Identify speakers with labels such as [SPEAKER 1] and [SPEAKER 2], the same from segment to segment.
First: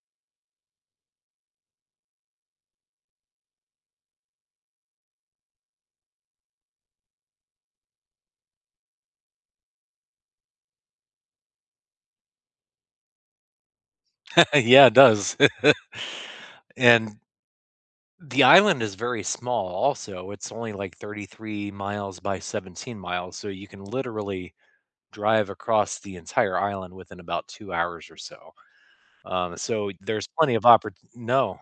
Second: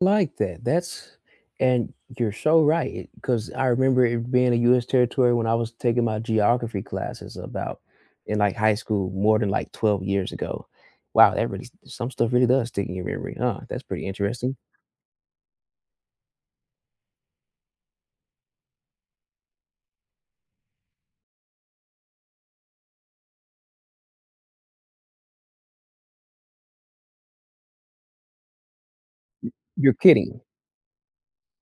[SPEAKER 1] Like that. That's and you're so right it 'cause I remember it being a US territory when I was taking my geography classes about in like high school, more than like 12 years ago. Wow, that really s some stuff really does stick in your memory, huh? That's pretty interesting.
[SPEAKER 2] Yeah, it does. And the island is very small, also. It's only like 33 miles by 17 miles, so you can literally drive across the entire island within about 2 hours or so.
[SPEAKER 1] M
[SPEAKER 2] Um, so
[SPEAKER 1] You're
[SPEAKER 2] there's
[SPEAKER 1] kidding?
[SPEAKER 2] plenty of opport No.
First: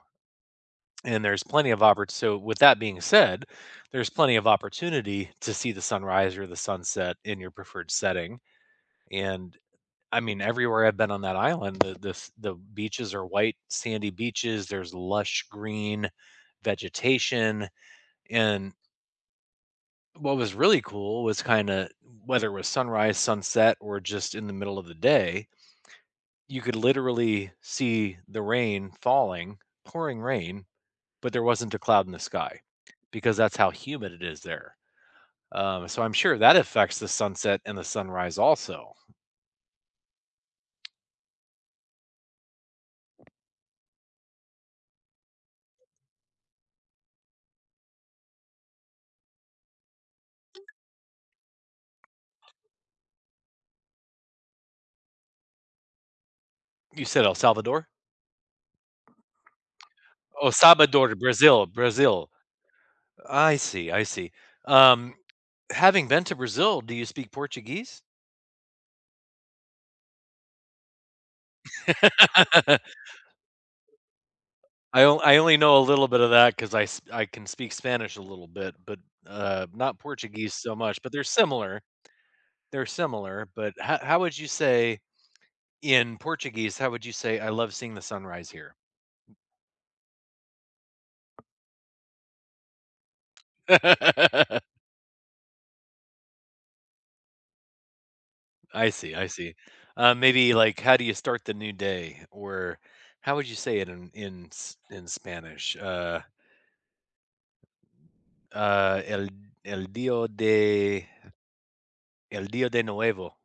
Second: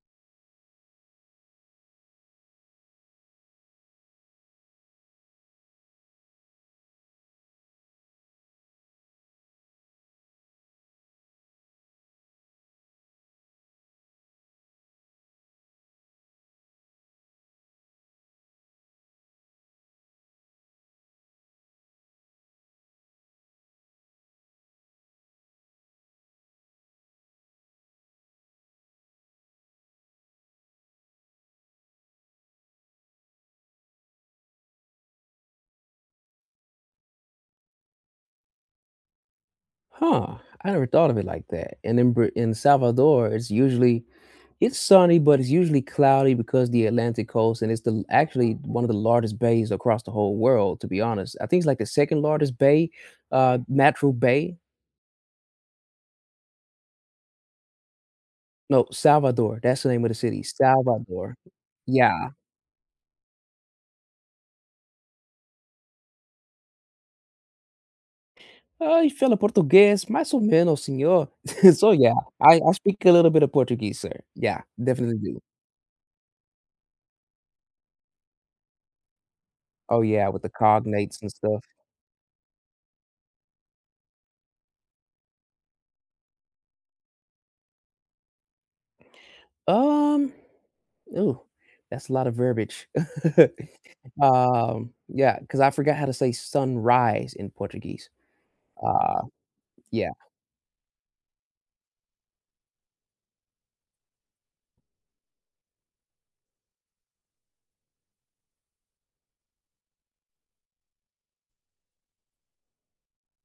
[SPEAKER 2] And there's plenty of opport so, with that being said, there's plenty of opportunity to see the sunrise or the sunset in your preferred setting, and, I mean, everywhere I've been on that island, the the f the beaches are white, sandy beaches. There's lush green vegetation, and what was really cool was kinda, whether it was sunrise, sunset, or just in the middle of the day you could literally see the rain falling, pouring rain, but there wasn't a cloud in the sky because that's how humid it is there. Um, so I'm sure that affects the sunset and the sunrise also.
[SPEAKER 1] Huh, I never thought of it like that, and in Br in Salvador, it's usually it's sunny, but it's usually cloudy because the Atlantic coast, and it's the actually, one of the largest bays across the whole world, to be honest. I think it's like the 2nd largest bay, uh, natural bay.
[SPEAKER 2] You said El Salvador?
[SPEAKER 1] No, Salvador. That's the name of the city,
[SPEAKER 2] Oh, Salvador,
[SPEAKER 1] Salvador.
[SPEAKER 2] Brazil. Brazil.
[SPEAKER 1] Yeah.
[SPEAKER 2] I see, I see. Um, having been to Brazil, do you speak Portuguese?
[SPEAKER 1] Eu, falo português mais ou menos, senhor. So, yeah. I I speak a little bit of Portuguese, sir. Yeah,
[SPEAKER 2] I o
[SPEAKER 1] definitely
[SPEAKER 2] I
[SPEAKER 1] do.
[SPEAKER 2] only know a little bit of that 'cause I s I can speak Spanish a little bit, but, uh, not
[SPEAKER 1] Oh, yeah, with the
[SPEAKER 2] Portuguese so much, but
[SPEAKER 1] cognates
[SPEAKER 2] they're
[SPEAKER 1] and stuff.
[SPEAKER 2] similar. They're similar, but ho how would you say in Portuguese, how would you say, "I love seeing the sunrise here"?
[SPEAKER 1] Um, ooh, that's a lot of verbiage. Um, yeah, 'cause I forgot how to say "sunrise" in Portuguese.
[SPEAKER 2] I see,
[SPEAKER 1] Uh,
[SPEAKER 2] I see. Uh,
[SPEAKER 1] yeah.
[SPEAKER 2] maybe like, "How do you start the new day?" Or how would you say it in in S in Spanish? Uh Uh, el el dios de el dios de nuevo.